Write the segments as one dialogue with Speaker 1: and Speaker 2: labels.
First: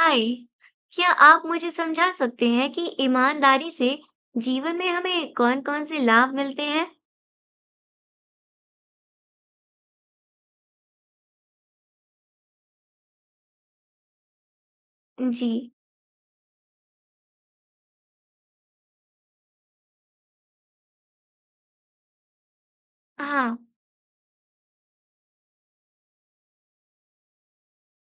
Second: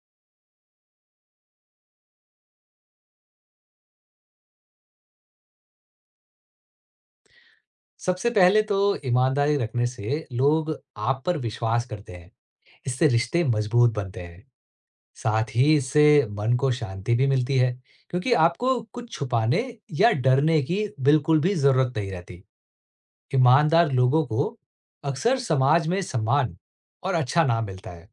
Speaker 1: हाय। क्या आप मुझे समझा सकते हैं कि ईमानदारी से जीवन में हमें कौन-कौन से लाभ मिलते हैं?
Speaker 2: सबसे पहले तो ईमानदारी रखने से लोग आप पर विश्वास करते हैं। इससे रिश्ते मजबूत बनते हैं।
Speaker 1: जी।
Speaker 2: साथ ही इससे मन को शांति भी मिलती है, क्योंकि आपको कुछ छुपाने या डरने की बिल्कुल भी ज़रूरत नहीं रहती।
Speaker 1: हाँ।
Speaker 2: ईमानदार लोगों को अक्सर समाज में सम्मान और अच्छा नाम मिलता है।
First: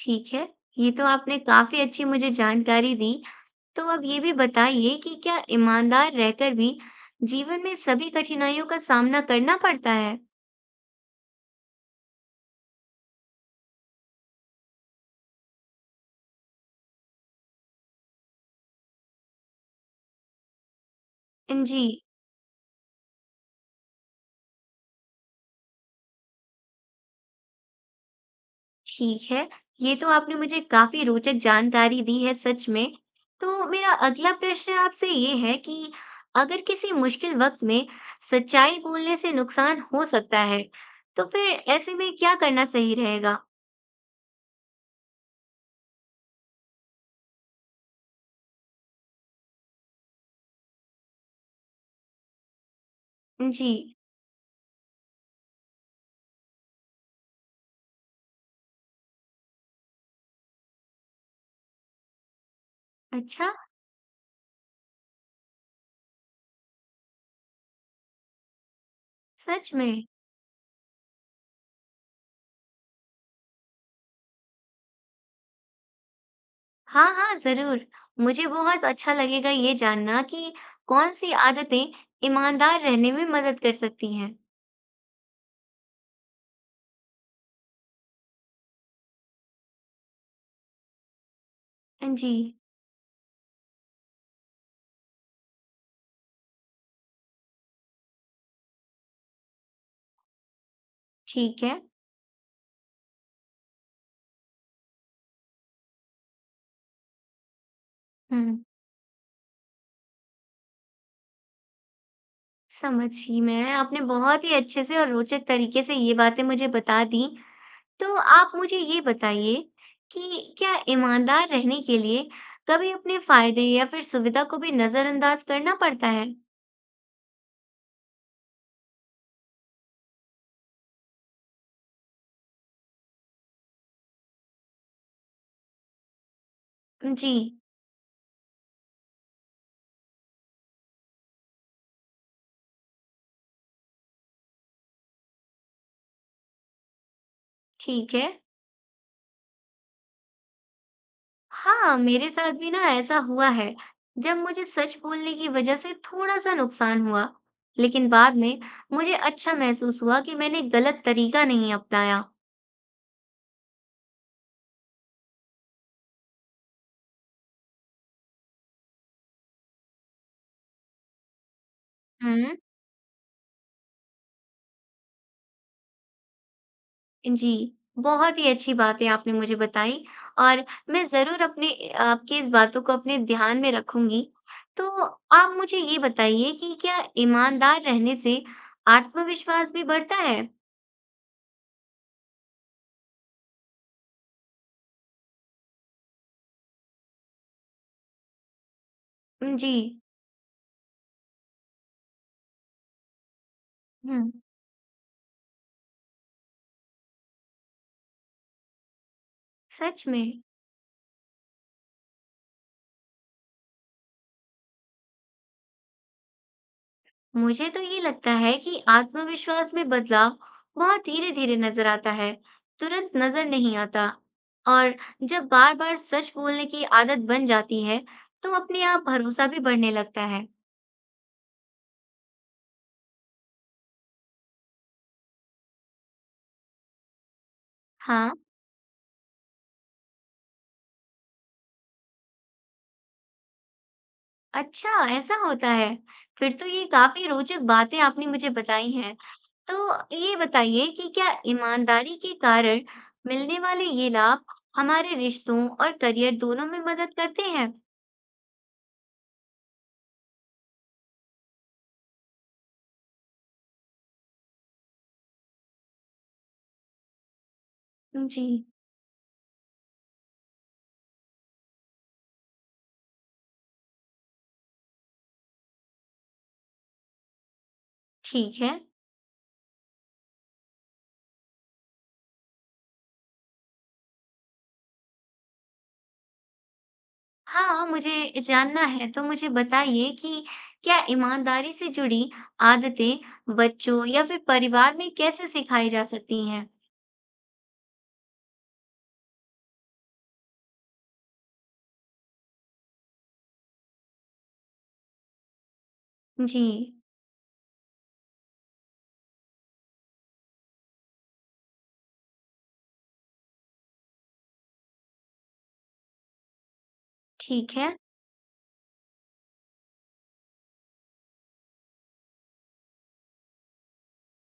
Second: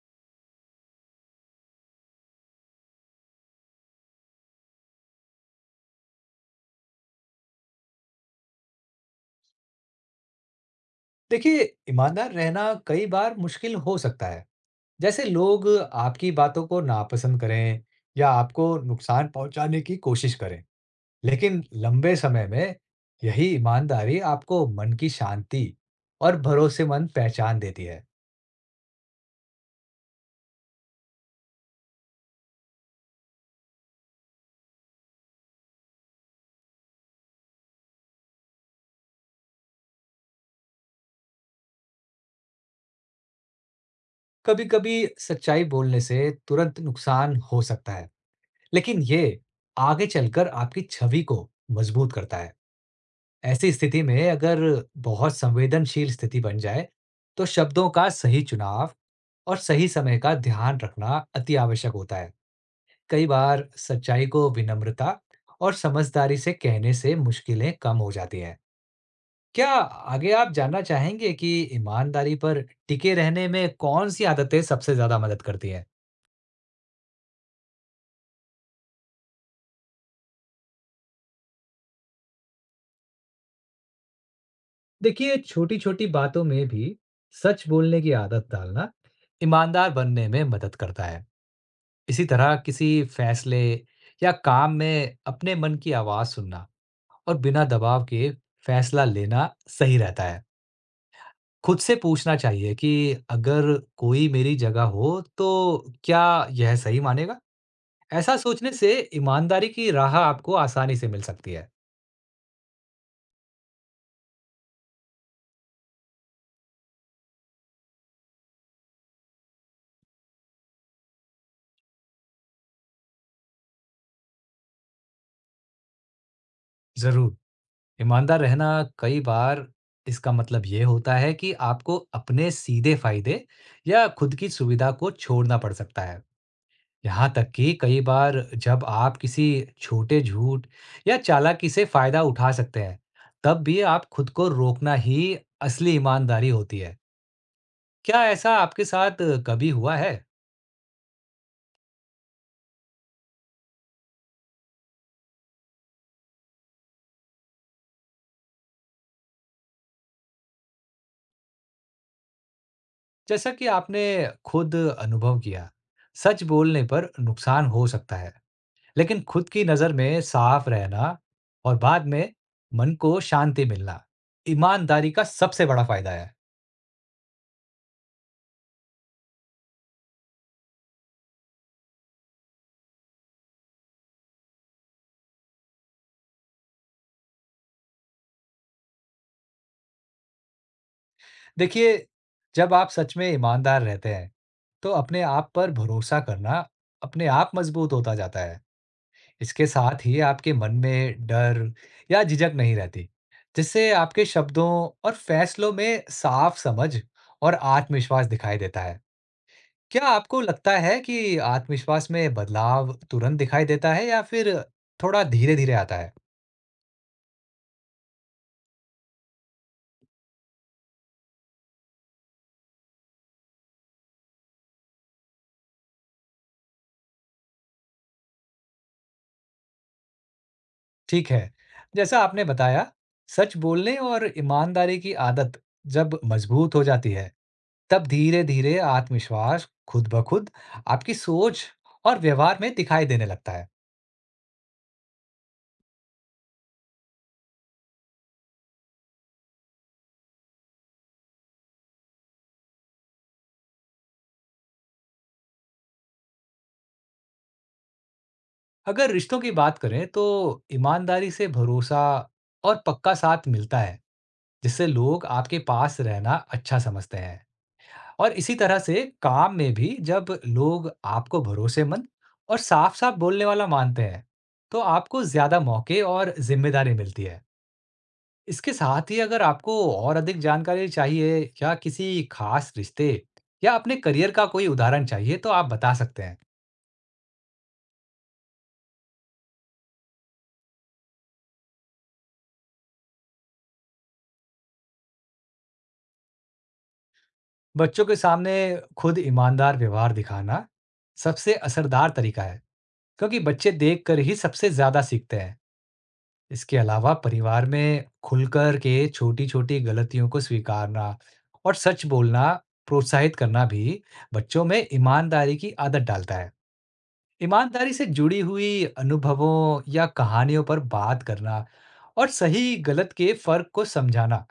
Speaker 1: ठीक है। ये तो आपने काफी अच्छी मुझे जानकारी दी। तो अब ये भी बताइए कि क्या ईमानदार रहकर भी जीवन में सभी कठिनाइयों का सामना करना पड़ता है?
Speaker 2: देखिए, ईमानदार रहना कई बार मुश्किल हो सकता है। जैसे लोग आपकी बातों को नापसंद करें या आपको नुकसान पहुंचाने की कोशिश करें। लेकिन
Speaker 1: जी।
Speaker 2: लंबे समय में यही ईमानदारी आपको मन की शांति और भरोसेमंद पहचान देती है।
Speaker 1: ठीक है, ये तो आपने मुझे काफ़ी रोचक जानकारी दी है सच में। तो मेरा अगला प्रश्न आपसे ये है कि अगर किसी मुश्किल वक़्त में सच्चाई बोलने से नुकसान हो सकता है, तो फिर ऐसे में क्या करना सही रहेगा?
Speaker 2: कभी-कभी सच्चाई बोलने से तुरंत नुकसान हो सकता है, लेकिन ये आगे चलकर आपकी छवि को मजबूत करता है। ऐसी
Speaker 1: जी।
Speaker 2: स्थिति में अगर बहुत संवेदनशील स्थिति बन जाए, तो शब्दों का सही चुनाव और सही समय का ध्यान रखना अति आवश्यक होता है। कई
Speaker 1: अच्छा।
Speaker 2: बार सच्चाई को विनम्रता और समझदारी से कहने से मुश्किलें कम हो जाती हैं। क्या
Speaker 1: सच में?
Speaker 2: आगे आप जानना चाहेंगे कि ईमानदारी पर टिके रहने में कौन सी आदतें सबसे ज्यादा मदद करती हैं?
Speaker 1: हाँ, हाँ, ज़रूर। मुझे बहुत अच्छा लगेगा ये जानना कि कौन-सी आदतें ईमानदार रहने में मदद कर सकती हैं।
Speaker 2: देखिए, छोटी-छोटी बातों में भी सच बोलने की आदत डालना ईमानदार बनने में मदद करता है। इसी
Speaker 1: जी।
Speaker 2: तरह किसी फैसले या काम में अपने मन की आवाज सुनना और बिना दबाव के फैसला लेना सही रहता है।
Speaker 1: ठीक
Speaker 2: खुद
Speaker 1: है।
Speaker 2: से पूछना चाहिए कि अगर कोई मेरी जगह हो, तो क्या यह सही मानेगा? ऐसा
Speaker 1: हुँ।
Speaker 2: सोचने से ईमानदारी की राह आपको आसानी से मिल सकती है।
Speaker 1: समझी मैं। आपने बहुत ही अच्छे से और रोचक तरीके से ये बातें मुझे बता दीं। तो आप मुझे ये बताइए कि क्या ईमानदार रहने के लिए कभी अपने फ़ायदे या फिर सुविधा को भी नज़रअंदाज़ करना पड़ता है?
Speaker 2: ज़रूर, ईमानदार रहना कई बार इसका मतलब ये होता है कि आपको अपने सीधे फ़ायदे या खुद की सुविधा को छोड़ना पड़ सकता है।
Speaker 1: जी।
Speaker 2: यहाँ तक कि कई बार जब आप किसी छोटे झूठ या चालाकी से फ़ायदा उठा सकते हैं, तब भी आप खुद को रोकना ही असली ईमानदारी होती है।
Speaker 1: ठीक
Speaker 2: क्या
Speaker 1: है।
Speaker 2: ऐसा आपके साथ कभी हुआ है?
Speaker 1: हाँ, मेरे साथ भी ना ऐसा हुआ है, जब मुझे सच बोलने की वज़ह से थोड़ा-सा नुकसान हुआ। लेकिन बाद में मुझे अच्छा महसूस हुआ कि मैंने गलत तरीका नहीं अपनाया।
Speaker 2: जैसा कि आपने खुद अनुभव किया, सच बोलने पर नुकसान हो सकता है, लेकिन खुद की नज़र में साफ रहना और बाद में
Speaker 1: हुँ।
Speaker 2: मन को शांति मिलना, ईमानदारी का सबसे बड़ा फायदा है।
Speaker 1: जी, बहुत ही अच्छी बातें आपने मुझे बताई। और मैं ज़रूर अपने आपकी इस बातों को अपने ध्यान में रखूँगी। तो आप मुझे ये बताइए कि क्या ईमानदार रहने से आत्मविश्वास भी बढ़ता है?
Speaker 2: देखिए, जब आप सच में ईमानदार रहते हैं, तो अपने आप पर भरोसा करना अपने आप मजबूत होता जाता है। इसके
Speaker 1: जी।
Speaker 2: साथ ही आपके मन में डर या झिझक नहीं रहती, जिससे
Speaker 1: हुँ।
Speaker 2: आपके शब्दों और फैसलों में साफ समझ और आत्मविश्वास दिखाई देता है।
Speaker 1: सच
Speaker 2: क्या आपको
Speaker 1: में।
Speaker 2: लगता है कि आत्मविश्वास में बदलाव तुरंत दिखाई देता है या फिर थोड़ा धीरे-धीरे आता है?
Speaker 1: मुझे तो ये लगता है कि आत्मविश्वास में बदलाव बहुत धीरे-धीरे नज़र आता है, तुरंत नज़र नहीं आता। और जब बार-बार सच बोलने की आदत बन जाती है, तो अपने आप भरोसा भी बढ़ने लगता है।
Speaker 2: ठीक है, जैसा आपने बताया, सच बोलने और ईमानदारी की आदत जब मजबूत हो जाती है, तब
Speaker 1: हाँ।
Speaker 2: धीरे-धीरे आत्मविश्वास खुद ब खुद आपकी सोच और व्यवहार में दिखाई देने लगता है।
Speaker 1: अच्छा, ऐसा होता है। फिर तो ये काफ़ी रोचक बातें आपने मुझे बताई हैं। तो ये बताइए कि क्या ईमानदारी के कारण मिलने वाले ये लाभ हमारे रिश्तों और करियर दोनों में मदद करते हैं?
Speaker 2: अगर रिश्तों की बात करें, तो ईमानदारी से भरोसा और पक्का साथ मिलता है, जिससे लोग आपके पास रहना अच्छा समझते हैं। और
Speaker 1: जी।
Speaker 2: इसी तरह से काम में भी जब लोग आपको भरोसेमंद और साफ-साफ बोलने वाला मानते हैं, तो आपको ज्यादा मौके और जिम्मेदारी मिलती है।
Speaker 1: ठीक है।
Speaker 2: इसके साथ ही अगर आपको और अधिक जानकारी चाहिए या किसी खास रिश्ते या अपने करियर का कोई उदाहरण चाहिए, तो आप बता सकते हैं।
Speaker 1: हाँ, मुझे जानना है। तो मुझे बताइए कि क्या ईमानदारी से जुड़ी आदतें बच्चों या फिर परिवार में कैसे सिखाई जा सकती हैं?
Speaker 2: बच्चों के सामने खुद ईमानदार व्यवहार दिखाना सबसे असरदार तरीका है, क्योंकि बच्चे देखकर ही सबसे ज्यादा सीखते हैं।
Speaker 1: जी।
Speaker 2: इसके अलावा परिवार में खुलकर के छोटी-छोटी गलतियों को स्वीकारना और सच बोलना प्रोत्साहित करना भी बच्चों में ईमानदारी की आदत डालता है।
Speaker 1: ठीक है।
Speaker 2: ईमानदारी से जुड़ी हुई अनुभवों या कहानियों पर बात करना और सही गलत के फर्क को समझाना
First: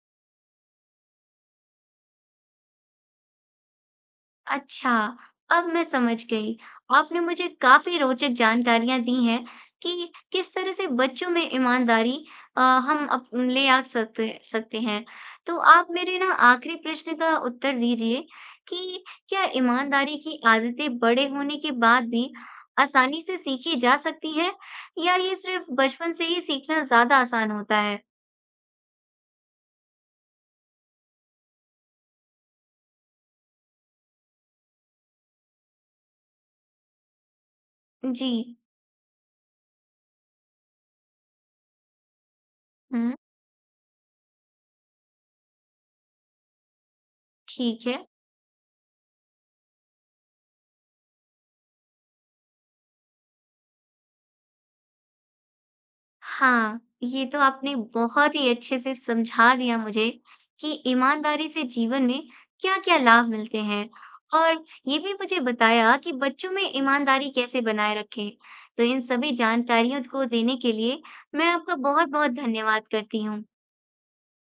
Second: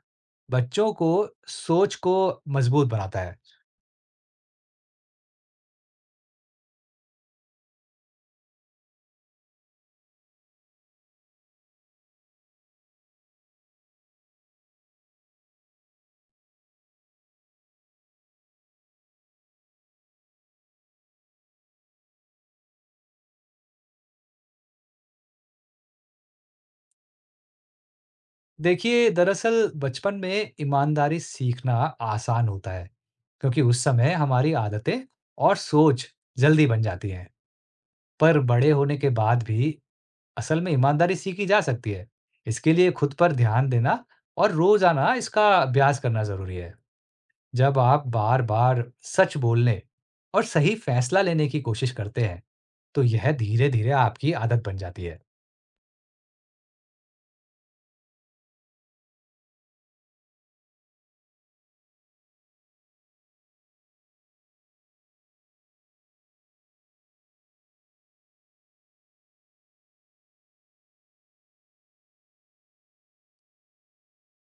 Speaker 2: बच्चों को सोच को मजबूत बनाता है।
Speaker 1: अच्छा, अब मैं समझ गई। आपने मुझे काफ़ी रोचक जानकारियाँ दी हैं कि किस तरह से बच्चों में ईमानदारी हम अप ले आ सकते सकते हैं। तो आप मेरे ना आखिरी प्रश्न का उत्तर दीजिए कि क्या ईमानदारी की आदतें बड़े होने के बाद भी आसानी से सीखी जा सकती है या ये सिर्फ़ बचपन से ही सीखना ज़्यादा आसान होता है?
Speaker 2: देखिए, दरअसल बचपन में ईमानदारी सीखना आसान होता है, क्योंकि उस समय हमारी आदतें और सोच जल्दी बन जाती हैं।
Speaker 1: जी।
Speaker 2: पर बड़े होने के बाद भी असल में ईमानदारी सीखी जा सकती है। इसके लिए खुद
Speaker 1: हुँ,
Speaker 2: पर ध्यान देना और रोज़ाना इसका अभ्यास करना ज़रूरी है। जब
Speaker 1: ठीक है।
Speaker 2: आप बार-बार सच बोलने और सही फैसला लेने की कोशिश करते हैं, तो यह धीरे-धीरे आपकी आदत बन जाती है।
Speaker 1: हाँ, ये तो आपने बहुत ही अच्छे से समझा दिया मुझे कि ईमानदारी से जीवन में क्या-क्या लाभ मिलते हैं और ये भी मुझे बताया कि बच्चों में ईमानदारी कैसे बनाए रखें। तो इन सभी जानकारियों को देने के लिए मैं आपका बहुत-बहुत धन्यवाद करती हूँ।